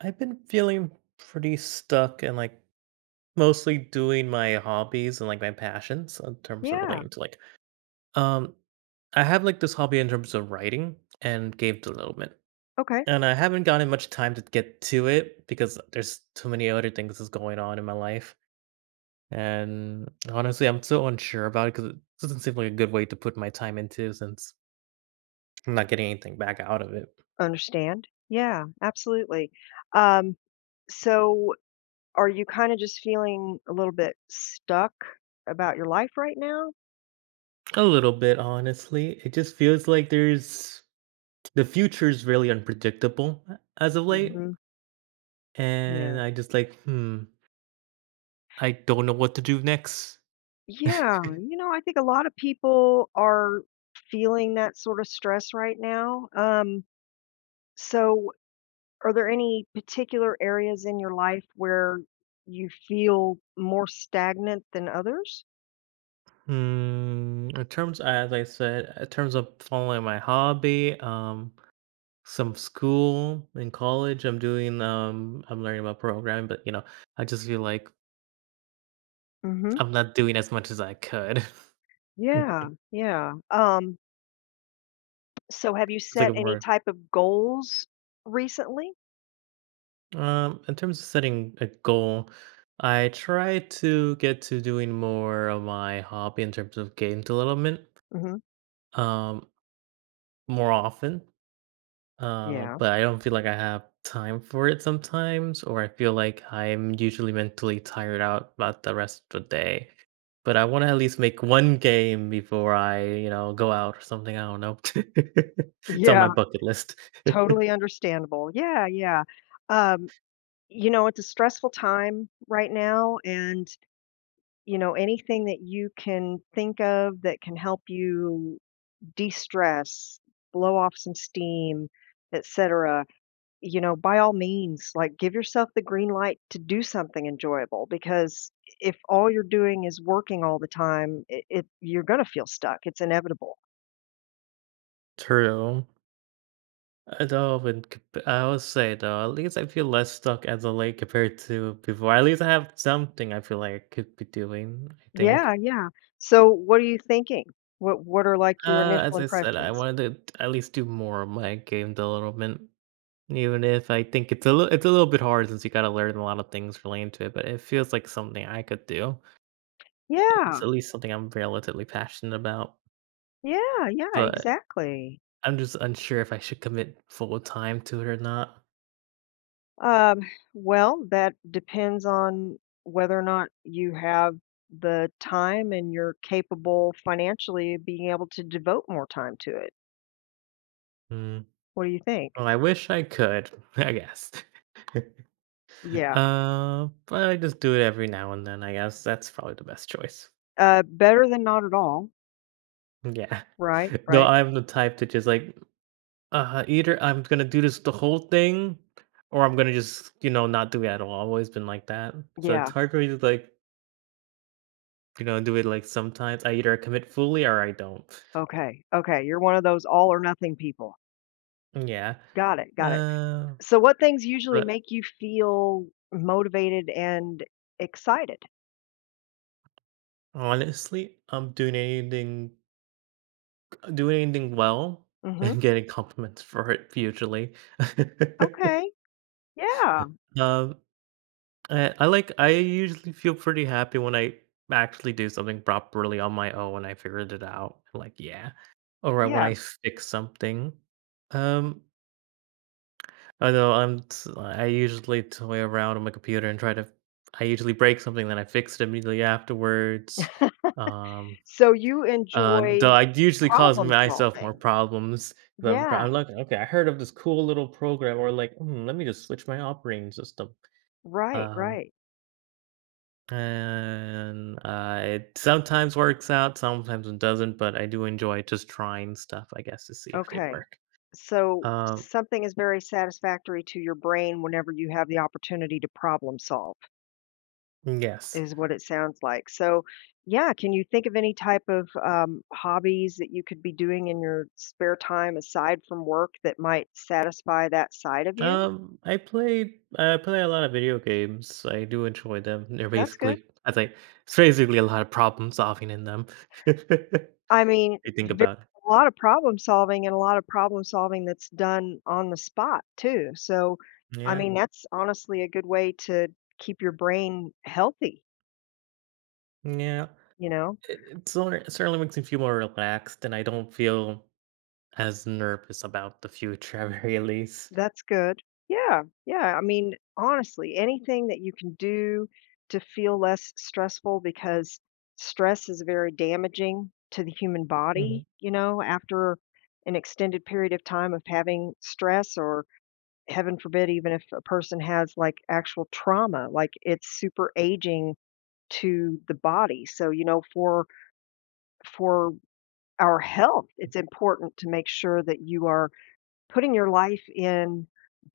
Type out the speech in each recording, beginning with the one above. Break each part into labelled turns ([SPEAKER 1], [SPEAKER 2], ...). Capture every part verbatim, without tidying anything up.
[SPEAKER 1] I've been feeling pretty stuck and like mostly doing my hobbies and like my passions in terms of
[SPEAKER 2] Yeah,
[SPEAKER 1] relating to like um I have like this hobby in terms of writing and game development.
[SPEAKER 2] okay,
[SPEAKER 1] And I haven't gotten much time to get to it because there's too many other things that's going on in my life. And honestly, I'm so unsure about it because it doesn't seem like a good way to put my time into since I'm not getting anything back out of it.
[SPEAKER 2] understand. Yeah, absolutely. Um, so are you kinda just feeling a little bit stuck about your life right now?
[SPEAKER 1] A little bit, honestly. It just feels like there's the future is really unpredictable uh, as of late,
[SPEAKER 2] Mhm, yeah.
[SPEAKER 1] and I just like, hmm, I don't know what to do next.
[SPEAKER 2] Yeah, you know, I think a lot of people are feeling that sort of stress right now. Um, so are there any particular areas in your life where you feel more stagnant than others?
[SPEAKER 1] Hmm, in terms, as I said, in terms of following my hobby, um, some school in college, I'm doing, um, I'm learning about programming, but you know, I just feel like
[SPEAKER 2] Mhm.
[SPEAKER 1] I'm not doing as much as I could. It's
[SPEAKER 2] Yeah, yeah, um so have you
[SPEAKER 1] like a
[SPEAKER 2] set any
[SPEAKER 1] word.
[SPEAKER 2] type of goals recently?
[SPEAKER 1] Um, in terms of setting a goal, I try to get to doing more of my hobby in terms of game development
[SPEAKER 2] Mhm.
[SPEAKER 1] um, more often, uh,
[SPEAKER 2] Yeah.
[SPEAKER 1] but I don't feel like I have time for it sometimes, or I feel like I'm usually mentally tired out about the rest of the day. But I want to at least make one game before I, you know, go out or something. I don't know. It's on my
[SPEAKER 2] Yeah,
[SPEAKER 1] bucket list.
[SPEAKER 2] totally understandable. Yeah, yeah. Um, you know, it's a stressful time right now and, you know, anything that you can think of that can help you de-stress, blow off some steam, et cetera you know, by all means, like give yourself the green light to do something enjoyable because if all you're doing is working all the time, it, it you're going to feel stuck. It's inevitable.
[SPEAKER 1] True. I don't even comp- I would say though, at least I feel less stuck as of late compared to before. At least I have something I feel like I could be doing, I think.
[SPEAKER 2] Yeah, yeah. So what are you thinking? What what are like your
[SPEAKER 1] Uh,
[SPEAKER 2] initial
[SPEAKER 1] as I said, I
[SPEAKER 2] impressions?
[SPEAKER 1] wanted to at least do more of my game development, even if I think it's a little it's a little bit hard since you got to learn a lot of things relating to it. But it feels like something I could do.
[SPEAKER 2] Yeah.
[SPEAKER 1] It's at least something I'm relatively passionate about.
[SPEAKER 2] Yeah, yeah,
[SPEAKER 1] But
[SPEAKER 2] exactly.
[SPEAKER 1] I'm just unsure if I should commit full time to it or not.
[SPEAKER 2] Um, well, that depends on whether or not you have the time and you're capable financially of being able to devote more time to it.
[SPEAKER 1] Mm.
[SPEAKER 2] What do you think?
[SPEAKER 1] Well, I wish I could. I guess.
[SPEAKER 2] Yeah.
[SPEAKER 1] Uh, but I just do it every now and then. I guess that's probably the best choice.
[SPEAKER 2] Uh, better than not at all.
[SPEAKER 1] Yeah.
[SPEAKER 2] Right,
[SPEAKER 1] Though
[SPEAKER 2] right.
[SPEAKER 1] I'm the type to just like uh-huh, either I'm gonna do this the whole thing, or I'm gonna just, you know, not do it at all. I've always been like that. So
[SPEAKER 2] Yeah,
[SPEAKER 1] it's hard for me to like, you know, do it like sometimes. I either commit fully or I don't.
[SPEAKER 2] okay, okay, you're one of those all or nothing people.
[SPEAKER 1] Yeah.
[SPEAKER 2] Got it, got it.
[SPEAKER 1] Uh,
[SPEAKER 2] So what things usually
[SPEAKER 1] but
[SPEAKER 2] make you feel motivated and excited?
[SPEAKER 1] honestly, I'm doing anything doing anything well
[SPEAKER 2] Mhm.
[SPEAKER 1] and getting compliments for it usually.
[SPEAKER 2] Okay. Yeah,
[SPEAKER 1] Um I I like I usually feel pretty happy when I actually do something properly on my own and I figured it out. Like, yeah. Or when
[SPEAKER 2] yeah.
[SPEAKER 1] I fix something. Um, I know I'm t- I usually toy around on my computer and try to I usually break something, then I fix it immediately afterwards. Um
[SPEAKER 2] So you
[SPEAKER 1] uh though
[SPEAKER 2] enjoy
[SPEAKER 1] I usually cause
[SPEAKER 2] problem
[SPEAKER 1] myself
[SPEAKER 2] solving.
[SPEAKER 1] more problems. 'Cause I'm,
[SPEAKER 2] Yeah,
[SPEAKER 1] I'm like, okay, I heard of this cool little program, or like, "Hmm, let me just switch my operating system."
[SPEAKER 2] right,
[SPEAKER 1] Um,
[SPEAKER 2] right.
[SPEAKER 1] And, uh, it sometimes works out, sometimes it doesn't, but I do enjoy just trying stuff, I guess, to see if they
[SPEAKER 2] Okay.
[SPEAKER 1] work.
[SPEAKER 2] So
[SPEAKER 1] Um,
[SPEAKER 2] something is very satisfactory to your brain whenever you have the opportunity to problem solve.
[SPEAKER 1] yes.
[SPEAKER 2] Is what it sounds like. So, yeah, can you think of any type of, um, hobbies that you could be doing in your spare time aside from work that might satisfy that side of you?
[SPEAKER 1] Um, I played I play a lot of video games. I do enjoy them. They're
[SPEAKER 2] That's good.
[SPEAKER 1] basically I think it's basically a lot of problem solving in them.
[SPEAKER 2] I
[SPEAKER 1] If
[SPEAKER 2] mean,
[SPEAKER 1] you think
[SPEAKER 2] there's
[SPEAKER 1] about it.
[SPEAKER 2] a lot of problem solving and a lot of problem solving that's done on the spot too. So, I
[SPEAKER 1] Yeah.
[SPEAKER 2] mean, that's honestly a good way to keep your brain healthy,
[SPEAKER 1] Yeah.
[SPEAKER 2] you know?
[SPEAKER 1] It, it sor- it certainly makes me feel more relaxed and I don't feel as nervous about the future at very least.
[SPEAKER 2] That's good. Yeah, yeah, I mean, honestly, anything that you can do to feel less stressful because stress is very damaging to the human body,
[SPEAKER 1] hmm
[SPEAKER 2] you know, after an extended period of time of having stress or heaven forbid even if a person has like actual trauma, like it's super aging to the body. So, you know, for for our health, it's important to make sure that you are putting your life in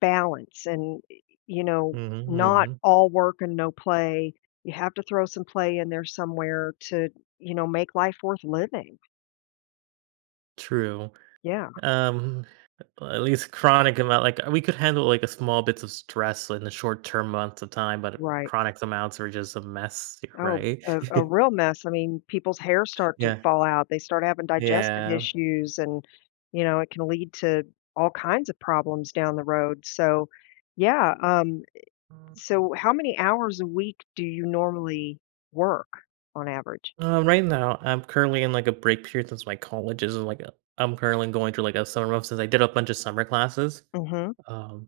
[SPEAKER 2] balance and, you know,
[SPEAKER 1] hmm
[SPEAKER 2] not
[SPEAKER 1] hmm
[SPEAKER 2] all work and no play. You have to throw some play in there somewhere to, you know, make life worth living.
[SPEAKER 1] True.
[SPEAKER 2] Yeah,
[SPEAKER 1] Um, at least chronic amount, like, we could handle, like, a small bits of stress in the short term months of time, but
[SPEAKER 2] right.
[SPEAKER 1] chronic amounts are just a mess,
[SPEAKER 2] Oh,
[SPEAKER 1] right?
[SPEAKER 2] a a real mess. I mean, people's hair start to
[SPEAKER 1] Yeah,
[SPEAKER 2] fall out. They start having digestive
[SPEAKER 1] yeah.
[SPEAKER 2] issues and, you know, it can lead to all kinds of problems down the road. So, yeah, um, so how many hours a week do you normally work on average?
[SPEAKER 1] Um, right now, I'm currently in, like, a break period since my college is like, a I'm currently going through, like, a summer month since I did a bunch of summer classes.
[SPEAKER 2] Mhm,
[SPEAKER 1] Um,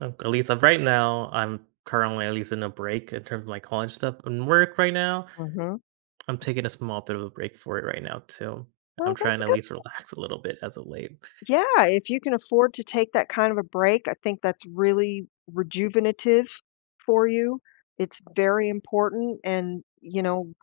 [SPEAKER 1] um, at least of right now, I'm currently at least in a break in terms of my college stuff and work right now.
[SPEAKER 2] mhm.
[SPEAKER 1] I'm taking a small bit of a break for it right now too. I'm
[SPEAKER 2] Well, that's
[SPEAKER 1] trying to at
[SPEAKER 2] good.
[SPEAKER 1] least relax a little bit as of late.
[SPEAKER 2] Yeah, if you can afford to take that kind of a break, I think that's really rejuvenative for you. It's very important and, you know,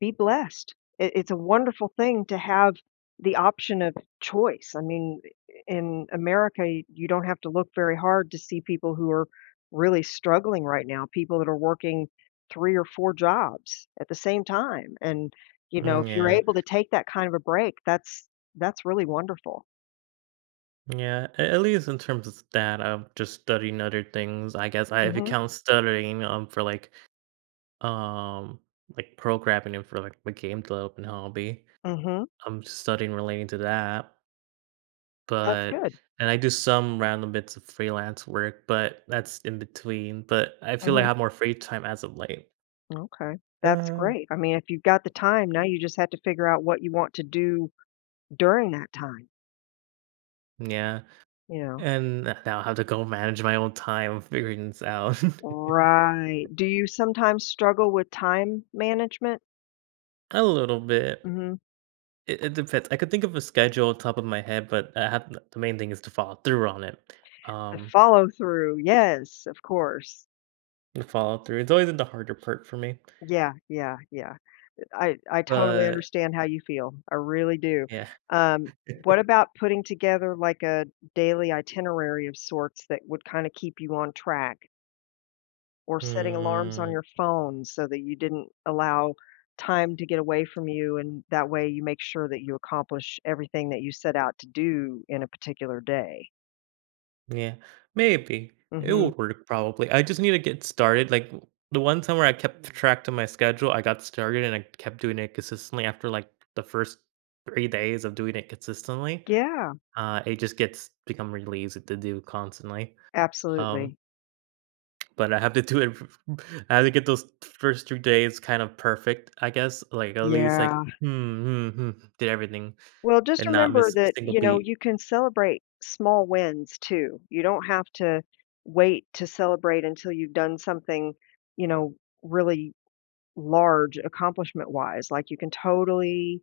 [SPEAKER 2] be blessed. It, it's a wonderful thing to have the option of choice. I mean, in America, y- you don't have to look very hard to see people who are really struggling right now, people that are working three or four jobs at the same time. And, you know,
[SPEAKER 1] Mm,
[SPEAKER 2] if you're
[SPEAKER 1] yeah,
[SPEAKER 2] able to take that kind of a break, that's that's really wonderful.
[SPEAKER 1] yeah. a- At least in terms of that, I'm just studying other things. I guess I if you
[SPEAKER 2] Mhm,
[SPEAKER 1] count studying um for like um like programming and for like my game development hobby,
[SPEAKER 2] mhm,
[SPEAKER 1] I'm studying relating to that.
[SPEAKER 2] that's
[SPEAKER 1] But
[SPEAKER 2] good.
[SPEAKER 1] and I do some random bits of freelance work, but that's in between. But I feel like I
[SPEAKER 2] Mhm,
[SPEAKER 1] have more free time as of late.
[SPEAKER 2] okay, that's
[SPEAKER 1] Uh,
[SPEAKER 2] great. I mean, if you've got the time, now you just have to figure out what you want to do during that time,
[SPEAKER 1] yeah,
[SPEAKER 2] you know?
[SPEAKER 1] and now I have to go manage my own time, figuring this out
[SPEAKER 2] Right. Do you sometimes struggle with time management?
[SPEAKER 1] a little bit.
[SPEAKER 2] Mhm,
[SPEAKER 1] It it depends. I could think of a schedule top of my head, but I have the main thing is to follow through on it.
[SPEAKER 2] the
[SPEAKER 1] Um,
[SPEAKER 2] follow through, yes, of course.
[SPEAKER 1] the follow through. It's always the harder part for me.
[SPEAKER 2] Yeah, yeah, yeah. I I totally
[SPEAKER 1] But
[SPEAKER 2] understand how you feel, I really do.
[SPEAKER 1] yeah.
[SPEAKER 2] Um, what about putting together, like, a daily itinerary of sorts that would kinda keep you on track? Or setting alarms on
[SPEAKER 1] Mm,
[SPEAKER 2] your phone so that you didn't allow time to get away from you and that way you make sure that you accomplish everything that you set out to do in a particular day.
[SPEAKER 1] yeah, maybe. It
[SPEAKER 2] Mhm.
[SPEAKER 1] will work probably. I just need to get started. Like w- the one time where I kept track to my schedule, I got started and I kept doing it consistently after like the first three days of doing it consistently.
[SPEAKER 2] Yeah,
[SPEAKER 1] Uh it just gets become really easy to do constantly. Um
[SPEAKER 2] absolutely.
[SPEAKER 1] But I have to do it I have to get those first three days kind of perfect, I guess, like, at least, like,
[SPEAKER 2] Yeah.
[SPEAKER 1] "Hmm, hmm, hmm," did everything
[SPEAKER 2] Well, just
[SPEAKER 1] and not
[SPEAKER 2] remember
[SPEAKER 1] miss a
[SPEAKER 2] that,
[SPEAKER 1] single
[SPEAKER 2] you know,
[SPEAKER 1] beat.
[SPEAKER 2] you can celebrate small wins too. You don't have to wait to celebrate until you've done something, you know, really large accomplishment wise. Like you can totally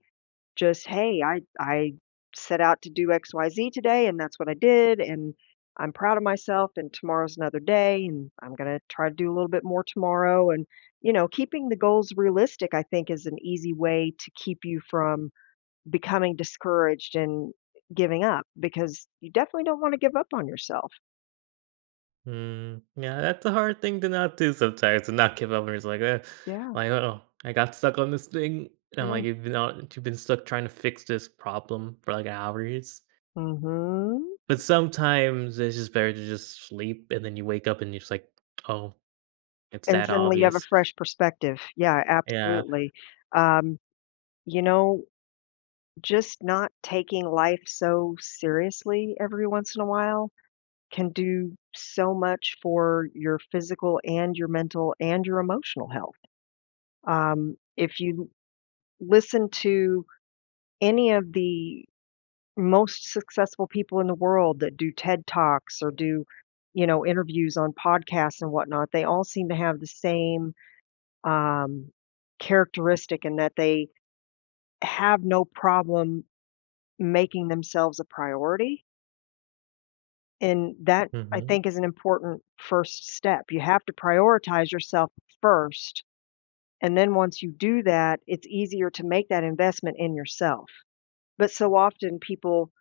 [SPEAKER 2] just, "Hey, I I set out to do X Y Z today, and that's what I did, and I'm proud of myself, and tomorrow's another day, and I'm gonna try to do a little bit more tomorrow," and, you know, keeping the goals realistic, I think, is an easy way to keep you from becoming discouraged and giving up because you definitely don't wanna give up on yourself.
[SPEAKER 1] Mm, yeah, that's a hard thing to not do sometimes, to not give up and it's like, "Ugh,"
[SPEAKER 2] Yeah,
[SPEAKER 1] like, oh I got stuck on this thing," and, I'm
[SPEAKER 2] yeah.
[SPEAKER 1] like, you've been on you've been stuck trying to fix this problem for, like, hours.
[SPEAKER 2] Mhm.
[SPEAKER 1] But sometimes it's just better to just sleep, and then you wake up and you're just like, "Oh, it's
[SPEAKER 2] And
[SPEAKER 1] that
[SPEAKER 2] suddenly you have a
[SPEAKER 1] obvious."
[SPEAKER 2] fresh perspective. Yeah,
[SPEAKER 1] Yeah,
[SPEAKER 2] absolutely. Um, you know Just not taking life so seriously every once in a while can do so much for your physical and your mental and your emotional health. Um, if you listen to any of the most successful people in the world that do TED Talks or do, you know, interviews on podcasts and whatnot, they all seem to have the same um, characteristic in that they have no problem making themselves a priority. And that, I
[SPEAKER 1] mhm.
[SPEAKER 2] think, is an important first step. You have to prioritize yourself first. And then once you do that, it's easier to make that investment in yourself. But so often people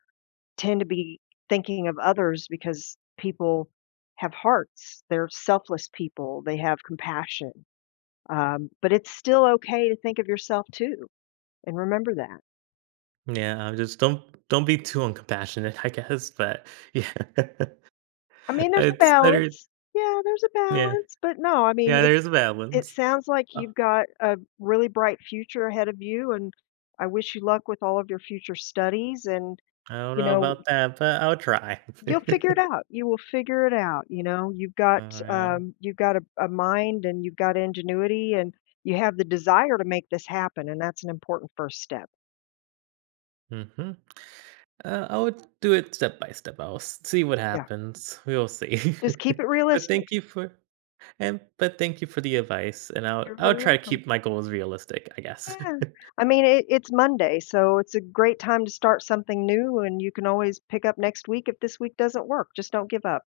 [SPEAKER 2] tend to be thinking of others because people have hearts, they're selfless people, they have compassion. Um, but it's still okay to think of yourself too. And remember that.
[SPEAKER 1] Yeah, I'm just don't don't be too uncompassionate, I guess, but yeah.
[SPEAKER 2] I mean, there's a
[SPEAKER 1] It's better,
[SPEAKER 2] balance. Yeah, there's a
[SPEAKER 1] yeah.
[SPEAKER 2] balance. But no, I mean,
[SPEAKER 1] Yeah,
[SPEAKER 2] it
[SPEAKER 1] there's
[SPEAKER 2] It
[SPEAKER 1] balance.
[SPEAKER 2] sounds like
[SPEAKER 1] Uh,
[SPEAKER 2] you've got a really bright future ahead of you, and I wish you luck with all of your future studies and,
[SPEAKER 1] I don't
[SPEAKER 2] you
[SPEAKER 1] know
[SPEAKER 2] know,
[SPEAKER 1] about that, but I'll try.
[SPEAKER 2] you'll figure it out. You will figure it out, you know? You've got,
[SPEAKER 1] Alright.
[SPEAKER 2] um, you've got a a mind and you've got ingenuity and you have the desire to make this happen, and that's an important first step.
[SPEAKER 1] Mhm. Uh, I would do it step by step. I'll s see what
[SPEAKER 2] Yeah.
[SPEAKER 1] happens. We'll see.
[SPEAKER 2] Just keep it
[SPEAKER 1] But
[SPEAKER 2] realistic.
[SPEAKER 1] thank you for and but thank you for the advice, and I'll
[SPEAKER 2] You're
[SPEAKER 1] I'll
[SPEAKER 2] very
[SPEAKER 1] try to
[SPEAKER 2] welcome.
[SPEAKER 1] keep my goals realistic, I guess.
[SPEAKER 2] Yeah. I mean, it it's Monday, so it's a great time to start something new, and you can always pick up next week if this week doesn't work. Just don't give up.